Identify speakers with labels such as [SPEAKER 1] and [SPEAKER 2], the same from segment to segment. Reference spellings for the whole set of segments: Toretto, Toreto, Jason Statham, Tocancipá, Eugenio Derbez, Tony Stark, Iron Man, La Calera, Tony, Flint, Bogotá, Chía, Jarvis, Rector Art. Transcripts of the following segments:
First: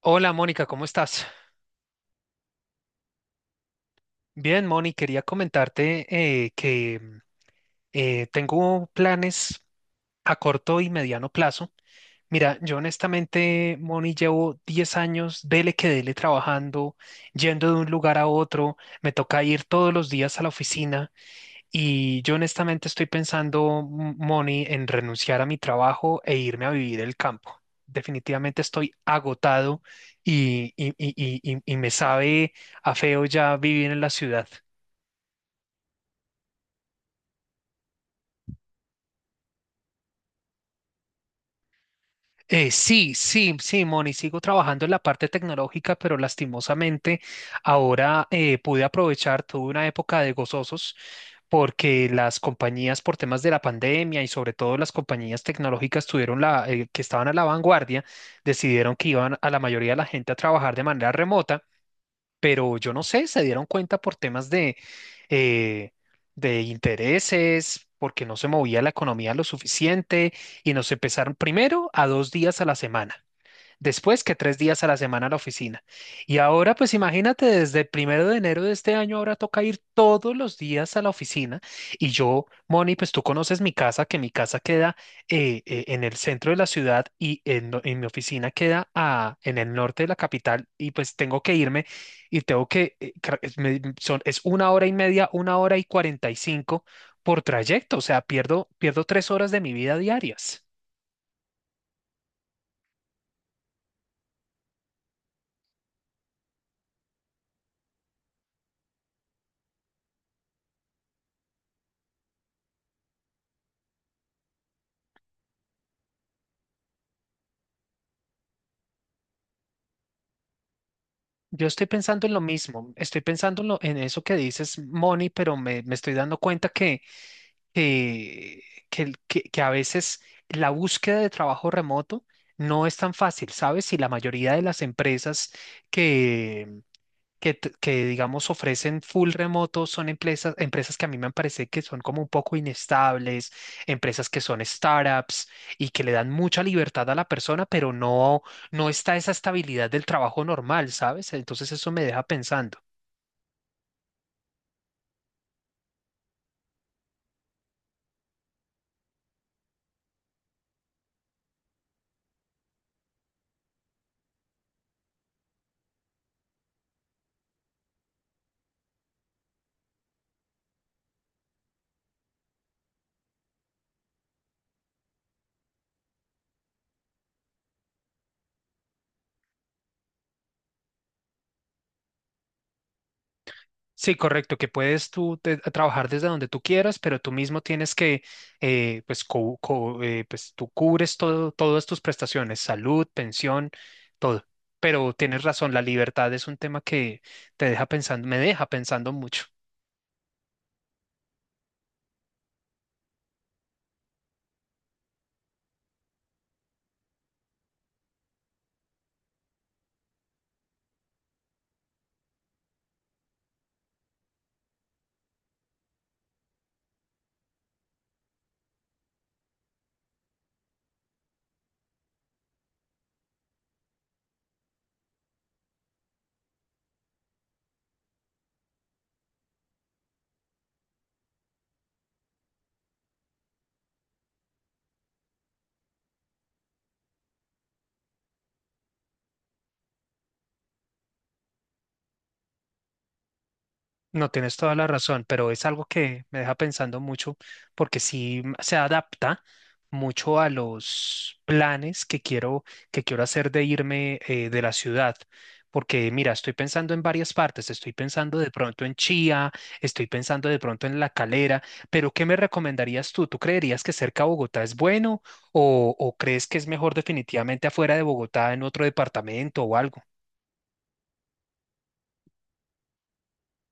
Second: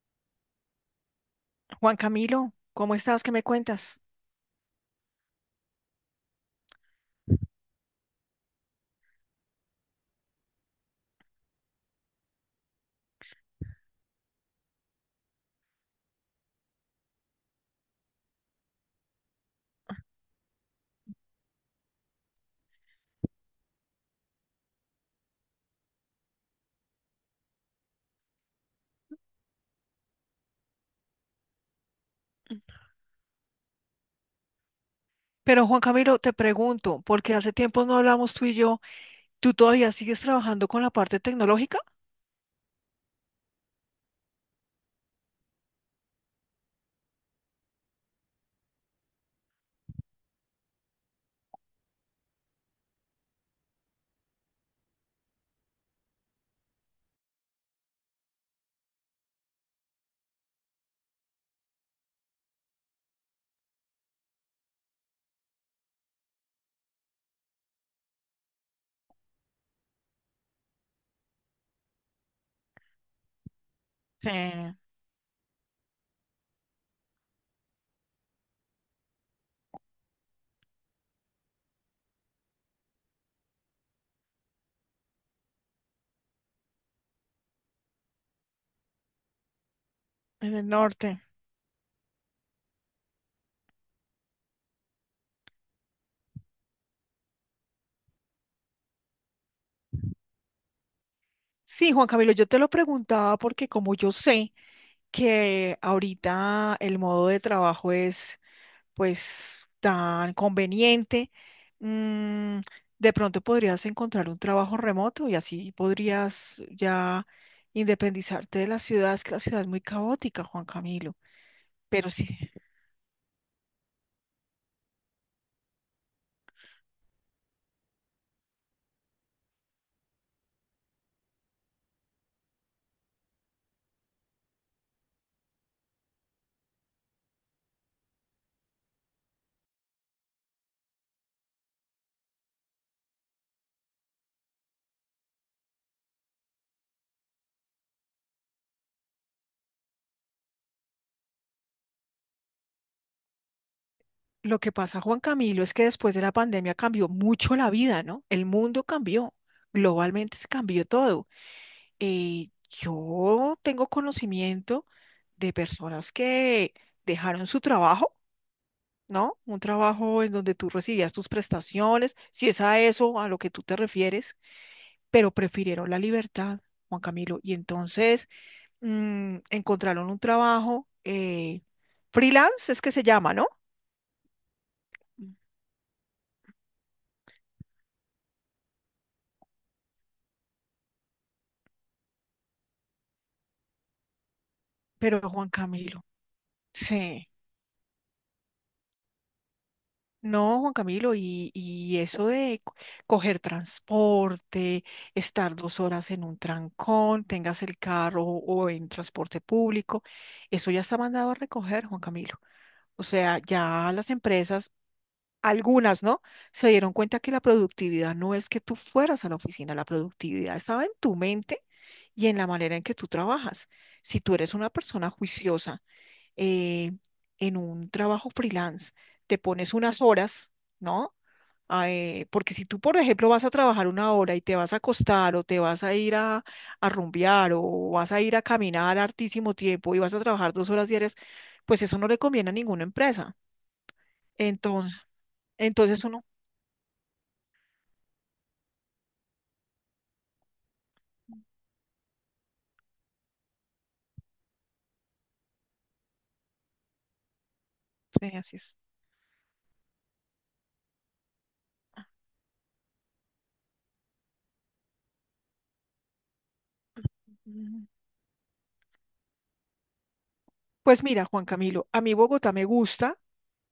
[SPEAKER 1] Hola Mónica, ¿cómo estás?
[SPEAKER 2] Juan Camilo, ¿cómo estás? ¿Qué me cuentas?
[SPEAKER 1] Bien, Moni, quería comentarte eh, que mm, tengo planes a corto y mediano plazo. Mira, yo honestamente, Moni, llevo 10 años, dele que dele, trabajando, yendo de un lugar a otro, me toca ir todos los días a la oficina. Y yo honestamente estoy pensando, Moni, en renunciar a mi trabajo e irme a vivir el campo. Definitivamente estoy agotado y me sabe a feo ya vivir en la ciudad.
[SPEAKER 2] Pero Juan Camilo, te pregunto, porque hace tiempo no hablamos tú y yo. ¿Tú todavía sigues trabajando con la parte tecnológica?
[SPEAKER 1] Sí, sí, sí, Moni, sigo trabajando en la parte tecnológica, pero lastimosamente ahora pude aprovechar, tuve una época de gozosos porque las compañías por temas de la pandemia y sobre todo las compañías tecnológicas tuvieron que estaban a la vanguardia, decidieron que iban a la mayoría de la gente a trabajar de manera remota, pero yo no sé, se dieron cuenta por temas de, eh, de intereses, porque no se movía la economía lo suficiente y nos empezaron primero a 2 días a la semana, después
[SPEAKER 2] Sí,
[SPEAKER 1] que tres
[SPEAKER 2] en
[SPEAKER 1] días a la semana a la oficina. Y ahora, pues imagínate, desde el 1 de enero de este año, ahora toca ir todos los días a la oficina. Y yo, Moni, pues tú conoces mi casa, que mi casa queda en el centro de la ciudad y en mi oficina queda en el norte de la
[SPEAKER 2] el
[SPEAKER 1] capital. Y pues
[SPEAKER 2] norte.
[SPEAKER 1] tengo que irme y tengo que, es 1 hora y media, 1 hora y 45 por trayecto. O sea, pierdo 3 horas de mi vida diarias.
[SPEAKER 2] Sí, Juan Camilo, yo te lo preguntaba porque como yo sé que ahorita el modo de trabajo es pues tan conveniente, mm, de pronto podrías encontrar un trabajo remoto y así podrías ya independizarte de la ciudad. Es que la ciudad es muy caótica, Juan Camilo.
[SPEAKER 1] Yo estoy
[SPEAKER 2] Pero
[SPEAKER 1] pensando
[SPEAKER 2] sí,
[SPEAKER 1] en lo mismo, estoy pensando en eso que dices, Moni, pero me estoy dando cuenta que, que, que a veces la búsqueda de trabajo remoto no es tan fácil, ¿sabes? Y la mayoría de las empresas digamos ofrecen full remoto son empresas que a mí me parece que son como un poco inestables, empresas que son startups y que le dan mucha libertad a la persona, pero no, no está esa estabilidad del trabajo normal, ¿sabes? Entonces eso me deja pensando.
[SPEAKER 2] lo que pasa, Juan Camilo, es que después de la pandemia cambió mucho la vida, ¿no? El mundo cambió, globalmente se cambió todo. Yo tengo conocimiento de personas que dejaron su trabajo, ¿no? Un trabajo en donde tú recibías tus prestaciones, si es a eso a lo que tú te refieres, pero prefirieron la libertad, Juan Camilo, y entonces encontraron un trabajo freelance, es que se llama, ¿no?
[SPEAKER 1] Sí, correcto, que puedes
[SPEAKER 2] Mm.
[SPEAKER 1] trabajar desde donde tú quieras, pero tú mismo tienes que, pues, tú cubres todo, todas tus prestaciones, salud, pensión, todo. Pero
[SPEAKER 2] Pero
[SPEAKER 1] tienes
[SPEAKER 2] Juan
[SPEAKER 1] razón, la
[SPEAKER 2] Camilo,
[SPEAKER 1] libertad es un tema que
[SPEAKER 2] sí.
[SPEAKER 1] me deja pensando mucho.
[SPEAKER 2] No, Juan Camilo, y eso de coger transporte, estar dos horas en un trancón, tengas el carro o en transporte público, eso ya está mandado a recoger, Juan Camilo. O sea, ya las empresas, algunas, ¿no? Se dieron cuenta que la productividad no es que tú fueras a la oficina, la productividad estaba en tu mente y en la manera en que tú trabajas. Si tú eres una persona juiciosa, eh, en un trabajo freelance. Te pones unas horas, ¿no? Ah, porque si tú, por ejemplo, vas a trabajar 1 hora y te vas a acostar o te vas a ir a rumbear o vas a ir a caminar hartísimo tiempo y vas a trabajar 2 horas diarias, pues eso no le conviene a ninguna empresa.
[SPEAKER 1] No, tienes toda la
[SPEAKER 2] Entonces,
[SPEAKER 1] razón, pero es algo
[SPEAKER 2] entonces uno,
[SPEAKER 1] que me deja pensando mucho porque sí se adapta mucho a los planes que quiero hacer de irme de la ciudad. Porque mira, estoy pensando en varias partes, estoy
[SPEAKER 2] sí,
[SPEAKER 1] pensando de
[SPEAKER 2] así es.
[SPEAKER 1] pronto en Chía, estoy pensando de pronto en La Calera, pero ¿qué me recomendarías tú? ¿Tú creerías que cerca a Bogotá es bueno o crees que es mejor definitivamente
[SPEAKER 2] Mm.
[SPEAKER 1] afuera de Bogotá en otro departamento o algo?
[SPEAKER 2] Pues mira, Juan Camilo, a mí Bogotá me gusta,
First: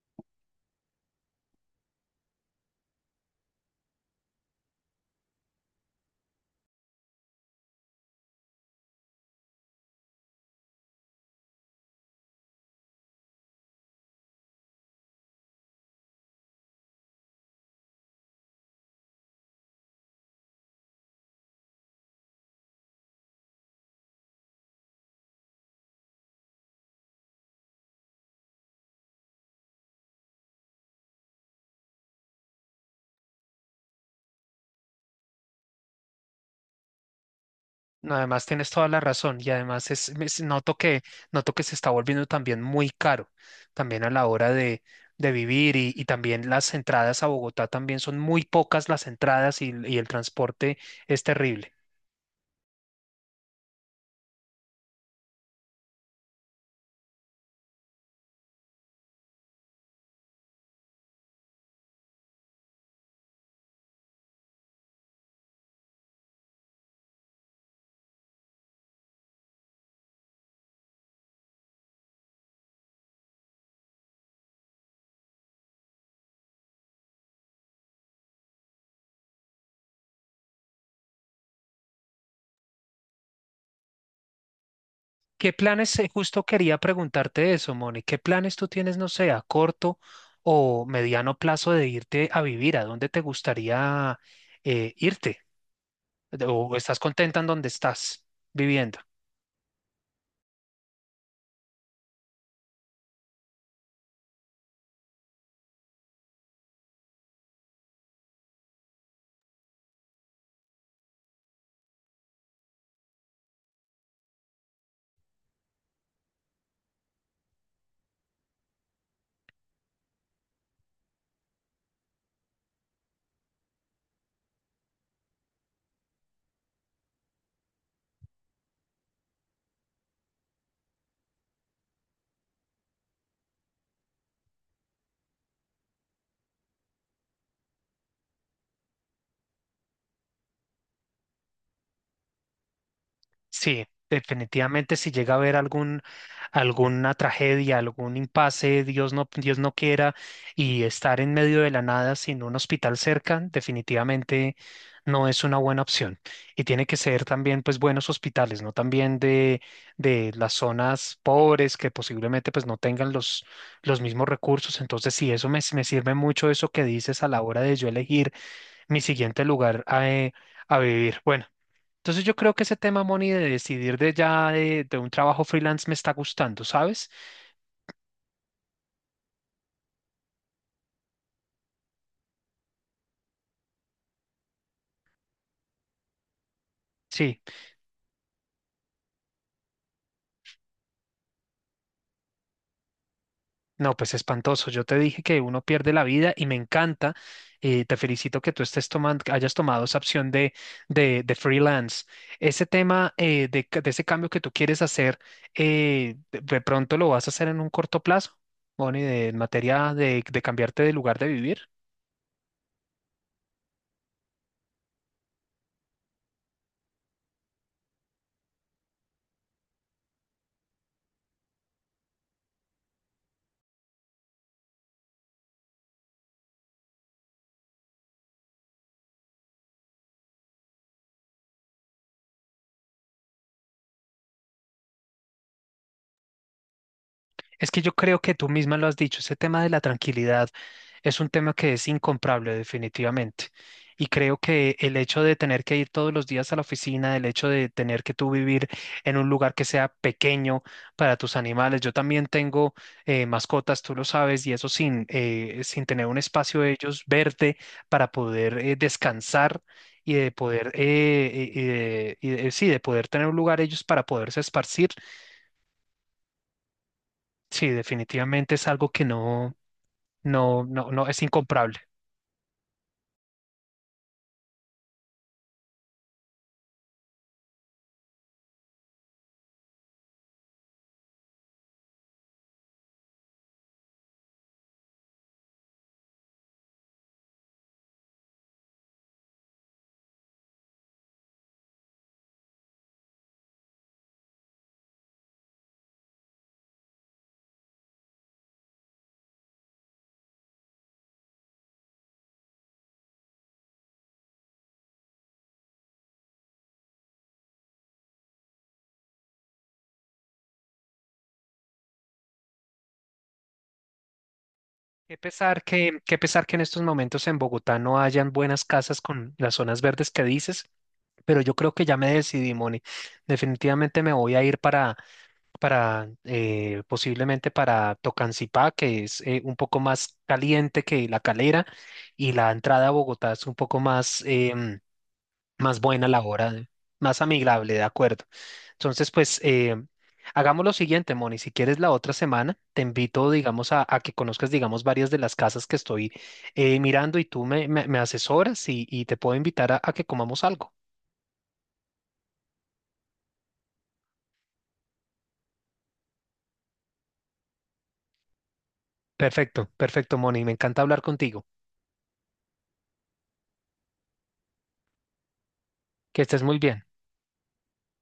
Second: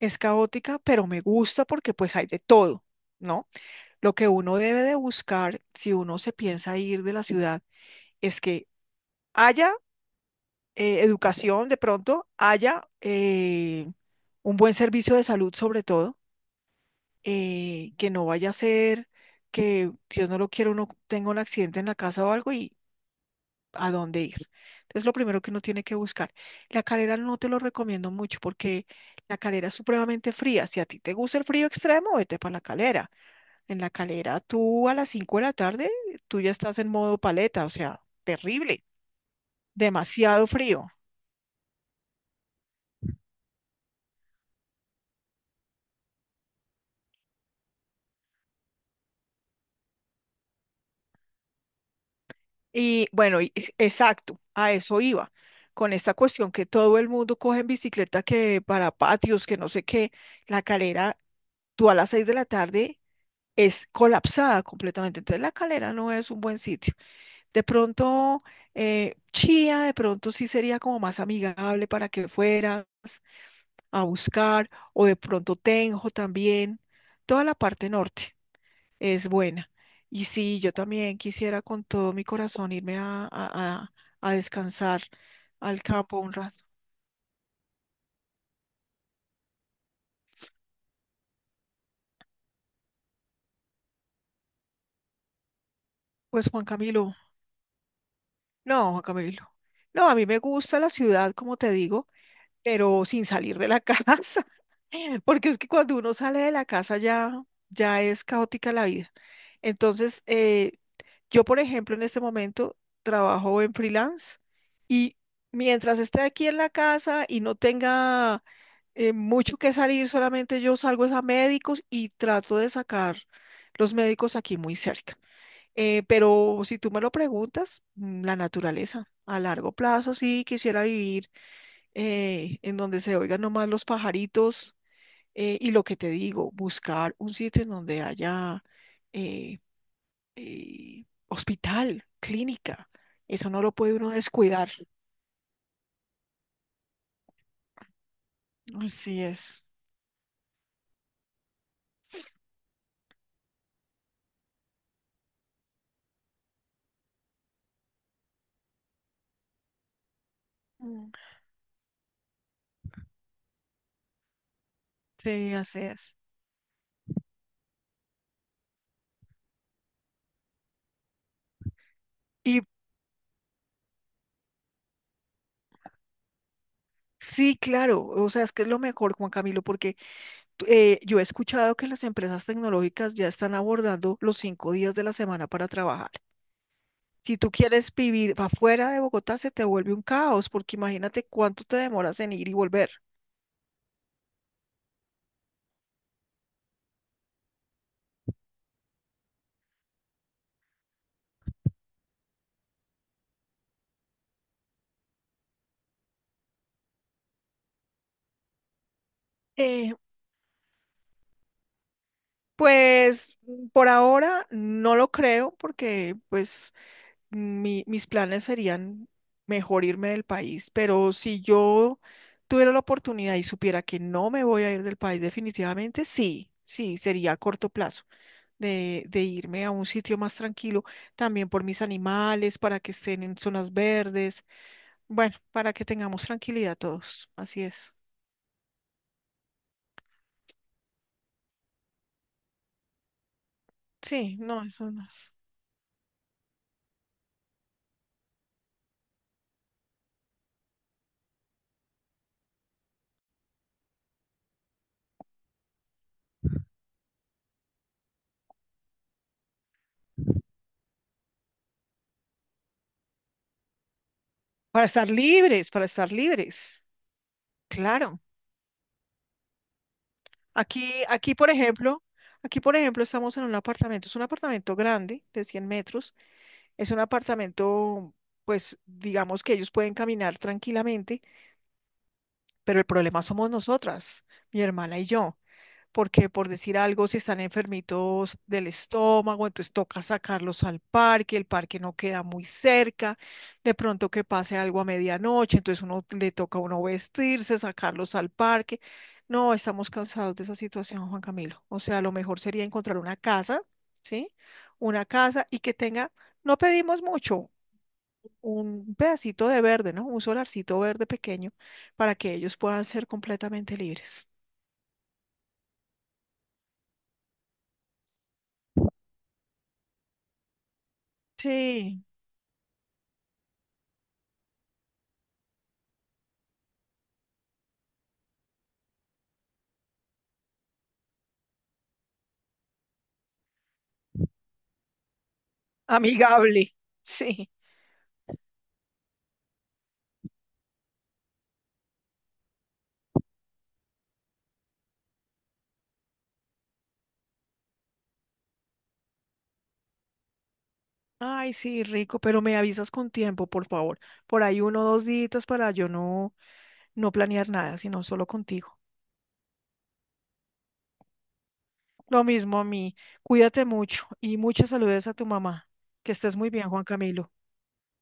[SPEAKER 2] es caótica, pero me gusta porque pues hay de todo, ¿no? Lo que uno debe de buscar si uno se piensa ir de la ciudad es que haya educación de pronto, haya un buen servicio de salud sobre todo, que no vaya a ser que Dios no lo quiera, uno tenga un accidente en la casa o algo y a dónde ir. Entonces lo primero que uno tiene que buscar. La Calera no te lo recomiendo mucho porque la Calera es supremamente fría. Si a ti te gusta el frío extremo, vete para la Calera. En la Calera, tú a las 5 de la tarde, tú ya estás en modo paleta, o sea,
[SPEAKER 1] No, además tienes
[SPEAKER 2] terrible,
[SPEAKER 1] toda la razón y además
[SPEAKER 2] demasiado frío.
[SPEAKER 1] noto que se está volviendo también muy caro, también a la hora de vivir y también las entradas a Bogotá también son muy pocas las entradas y el transporte es terrible.
[SPEAKER 2] Y bueno, exacto, a eso iba, con esta cuestión que todo el mundo coge en bicicleta, que para patios, que no sé qué, la Calera, tú a las 6 de la tarde es colapsada completamente, entonces la Calera no es un buen sitio. De pronto, Chía, de pronto sí sería como más amigable para que fueras a buscar, o de pronto Tenjo también. Toda la parte norte es buena. Y sí, yo también quisiera con todo mi corazón irme a descansar
[SPEAKER 1] ¿Qué
[SPEAKER 2] al
[SPEAKER 1] planes,
[SPEAKER 2] campo un
[SPEAKER 1] justo
[SPEAKER 2] rato.
[SPEAKER 1] quería preguntarte eso, Moni, qué planes tú tienes, no sé, a corto o mediano plazo de irte a vivir? ¿A dónde te gustaría irte?
[SPEAKER 2] Pues
[SPEAKER 1] ¿O estás contenta en donde estás viviendo?
[SPEAKER 2] Juan Camilo. No, a mí me gusta la ciudad, como te digo. Pero sin salir de la casa, porque es que cuando uno sale de la casa ya, ya es caótica la vida. Entonces, yo, por ejemplo, en este momento trabajo en freelance y mientras esté aquí en la casa y no tenga mucho que salir, solamente yo salgo es a médicos y trato de sacar los médicos aquí muy cerca. Pero si tú me lo preguntas, la naturaleza, a largo plazo sí quisiera vivir en donde se oigan nomás los pajaritos y lo que te digo, buscar un sitio en donde haya eh, hospital, clínica. Eso no lo
[SPEAKER 1] Sí,
[SPEAKER 2] puede uno descuidar.
[SPEAKER 1] definitivamente si llega a haber alguna tragedia, algún impasse,
[SPEAKER 2] Así
[SPEAKER 1] Dios
[SPEAKER 2] es.
[SPEAKER 1] no quiera, y estar en medio de la nada sin un hospital cerca, definitivamente no es una buena opción. Y tiene que ser también pues buenos hospitales, no también de las
[SPEAKER 2] Mm.
[SPEAKER 1] zonas pobres que posiblemente pues no tengan los mismos recursos. Entonces sí,
[SPEAKER 2] Sí, así
[SPEAKER 1] me sirve
[SPEAKER 2] es.
[SPEAKER 1] mucho eso que dices a la hora de yo elegir mi siguiente lugar a vivir. Bueno. Entonces yo creo
[SPEAKER 2] Y
[SPEAKER 1] que ese tema, Moni, de decidir de ya de un trabajo freelance me está gustando, ¿sabes?
[SPEAKER 2] sí, claro, o sea, es que es lo mejor, Juan Camilo, porque tú- yo si
[SPEAKER 1] Sí,
[SPEAKER 2] tú quieres vivir afuera de Bogotá, se te vuelve un caos, porque imagínate cuánto te demoras en ir y volver.
[SPEAKER 1] no, pues espantoso. Yo te dije que uno pierde la vida y me encanta. Te felicito que tú estés tomando, que hayas tomado esa opción de freelance. Ese tema de ese cambio que tú quieres hacer, de pronto lo vas a hacer en un corto plazo, Moni, en
[SPEAKER 2] Eh,
[SPEAKER 1] materia de cambiarte de lugar de vivir.
[SPEAKER 2] pues por ahora no lo creo, porque pues mis planes serían mejor irme del país, pero si yo tuviera la oportunidad y supiera que no me voy a ir del país definitivamente, sí, sí, sería a corto plazo de irme a un sitio más tranquilo, también por mis animales, para que estén en zonas verdes, bueno, para que tengamos tranquilidad todos, así
[SPEAKER 1] Es que
[SPEAKER 2] es.
[SPEAKER 1] yo creo que tú misma lo has dicho, ese tema de la tranquilidad es un tema que es incomparable definitivamente. Y
[SPEAKER 2] Sí,
[SPEAKER 1] creo
[SPEAKER 2] no,
[SPEAKER 1] que
[SPEAKER 2] eso
[SPEAKER 1] el
[SPEAKER 2] no
[SPEAKER 1] hecho
[SPEAKER 2] es.
[SPEAKER 1] de tener que ir todos los días a la oficina, el hecho de tener que tú vivir en un lugar que sea pequeño para tus animales, yo también tengo mascotas, tú lo sabes, y eso sin, sin tener un espacio de ellos verde para poder descansar y de poder, sí, de poder tener un lugar ellos para poderse esparcir.
[SPEAKER 2] Para estar libres,
[SPEAKER 1] Sí,
[SPEAKER 2] claro.
[SPEAKER 1] definitivamente es algo que
[SPEAKER 2] Aquí,
[SPEAKER 1] no, es
[SPEAKER 2] aquí, por
[SPEAKER 1] incomparable.
[SPEAKER 2] ejemplo, aquí, por ejemplo, estamos en un apartamento, es un apartamento grande, de 100 metros, es un apartamento, pues, digamos que ellos pueden caminar tranquilamente, pero el problema somos nosotras, mi hermana y yo porque por decir algo, si están enfermitos del estómago, entonces toca sacarlos al parque, el parque no queda muy cerca, de pronto que pase algo a medianoche, entonces uno le toca a uno vestirse, sacarlos al parque. No, estamos cansados de esa situación, Juan Camilo. O sea, lo mejor sería encontrar una casa, ¿sí? Una casa y que tenga, no pedimos mucho, un pedacito de verde, ¿no? Un solarcito verde pequeño para que ellos puedan ser completamente libres.
[SPEAKER 1] Qué pesar que en estos momentos en Bogotá no hayan buenas casas con las zonas verdes que dices, pero yo creo que ya
[SPEAKER 2] Sí.
[SPEAKER 1] me decidí, Moni. Definitivamente me voy a ir para posiblemente para Tocancipá, que es un poco más caliente que La Calera, y la entrada a Bogotá es un poco más, más buena la hora,
[SPEAKER 2] Amigable.
[SPEAKER 1] más
[SPEAKER 2] Sí,
[SPEAKER 1] amigable, de acuerdo. Entonces, pues hagamos lo siguiente, Moni, si quieres la otra semana, te invito, digamos, a que conozcas, digamos, varias de las casas que estoy mirando y me asesoras y te puedo invitar a que comamos algo.
[SPEAKER 2] ay, sí, rico, pero me avisas con tiempo, por favor. Por ahí 1 o 2 días para yo no, no planear nada, sino solo contigo.
[SPEAKER 1] Perfecto, perfecto, Moni, me encanta hablar contigo.
[SPEAKER 2] Lo mismo a mí. Cuídate mucho y muchas saludes a tu mamá. Que
[SPEAKER 1] Que
[SPEAKER 2] estés
[SPEAKER 1] estés
[SPEAKER 2] muy
[SPEAKER 1] muy
[SPEAKER 2] bien, Juan
[SPEAKER 1] bien.
[SPEAKER 2] Camilo.